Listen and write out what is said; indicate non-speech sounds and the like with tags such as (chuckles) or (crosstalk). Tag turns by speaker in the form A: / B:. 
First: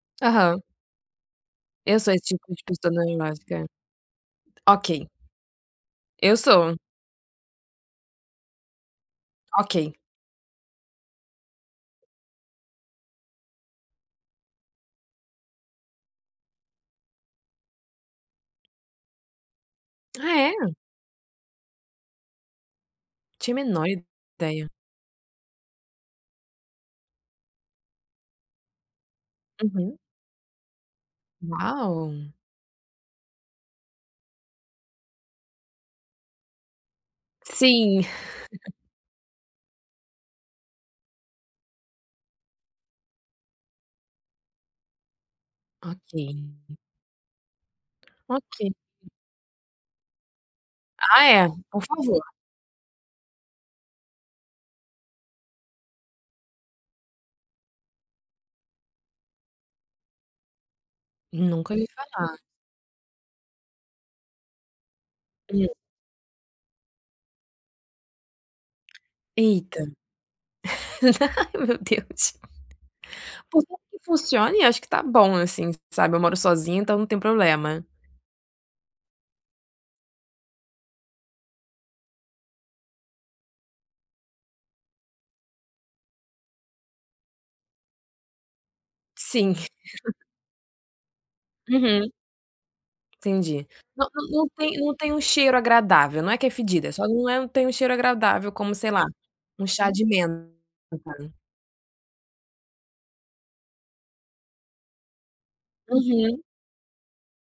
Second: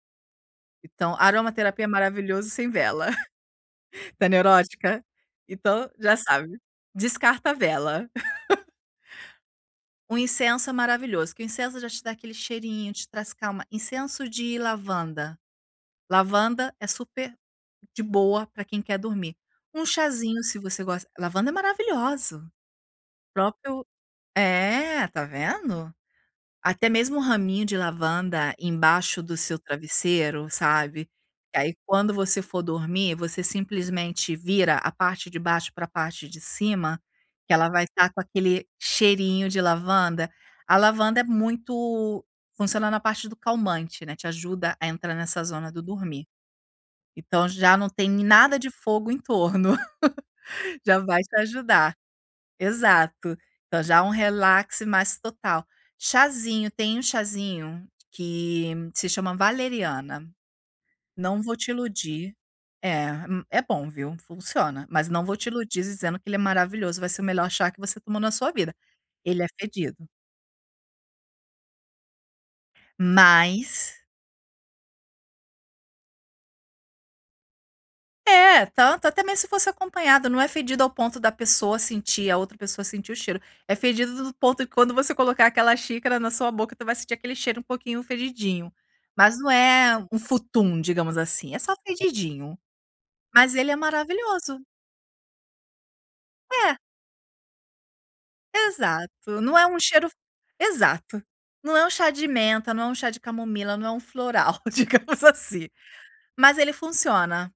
A: Aham.
B: Então, aromaterapia é
A: Eu sou esse tipo
B: maravilhoso
A: de
B: sem
A: pessoa.
B: vela,
A: (unintelligible)
B: (chuckles) tu é neurótica?
A: Ok.
B: então já
A: Eu
B: sabe,
A: sou.
B: descarta a vela. (laughs)
A: Ok.
B: Um incenso é maravilhoso, que o incenso já te dá aquele cheirinho, te traz calma. Incenso de lavanda, lavanda é super de boa pra quem quer dormir. Um
A: Ah
B: chazinho se
A: é?
B: você gosta lavanda é maravilhosa, o
A: Tinha
B: próprio
A: menor ideia.
B: é, tá vendo, até mesmo um raminho de lavanda embaixo do seu
A: Uhum.
B: travesseiro sabe, que aí quando
A: Uau.
B: você for dormir você simplesmente vira a parte de baixo pra parte de cima, que ela vai
A: Sim.
B: tá com aquele
A: (laughs)
B: cheirinho de lavanda, a lavanda é muito funciona na parte do calmante, né, te ajuda a entrar nessa zona do
A: Ok.
B: dormir. Então já não tem nada de
A: Ok.
B: fogo em torno, (laughs) já vai
A: Ah
B: te
A: é, por
B: ajudar.
A: favor.
B: Exato, então já um relaxe mais total. Chazinho, tem um chazinho que se chama valeriana. Não vou te
A: Nunca lhe
B: iludir,
A: falar.
B: é m é bom viu, funciona, mas não vou te
A: Hum.
B: iludir dizendo que ele é maravilhoso, vai ser o melhor chá que você tomou na sua vida, ele é
A: Eita,
B: fedido.
A: (laughs) ai meu Deus, por tanto que
B: Mas
A: funcione eu acho que tá bom assim sabe, eu moro sozinha então não tem problema.
B: É, tanto, até mesmo se fosse acompanhada, não é fedido ao ponto da pessoa sentir a outra pessoa sentir o cheiro, é fedido do ponto que quando você colocar aquela xícara na sua boca tu vai sentir aquele cheiro um pouquinho fedidinho, mas não
A: Sim.
B: é
A: (chuckles)
B: um futum digamos assim, é só
A: Uhum.
B: fedidinho, mas
A: Entendi,
B: ele é
A: não não não
B: maravilhoso.
A: tem não tem um cheiro agradável, não é que é
B: É.
A: fedida, só não é, não tem um cheiro agradável como sei lá,
B: Exato não é
A: um
B: um
A: chá de
B: cheiro f
A: menta, no
B: exato,
A: caso.
B: não é um chá de menta, é um chá de camomila, não é um floral digamos assim,
A: Uhum.
B: mas ele funciona.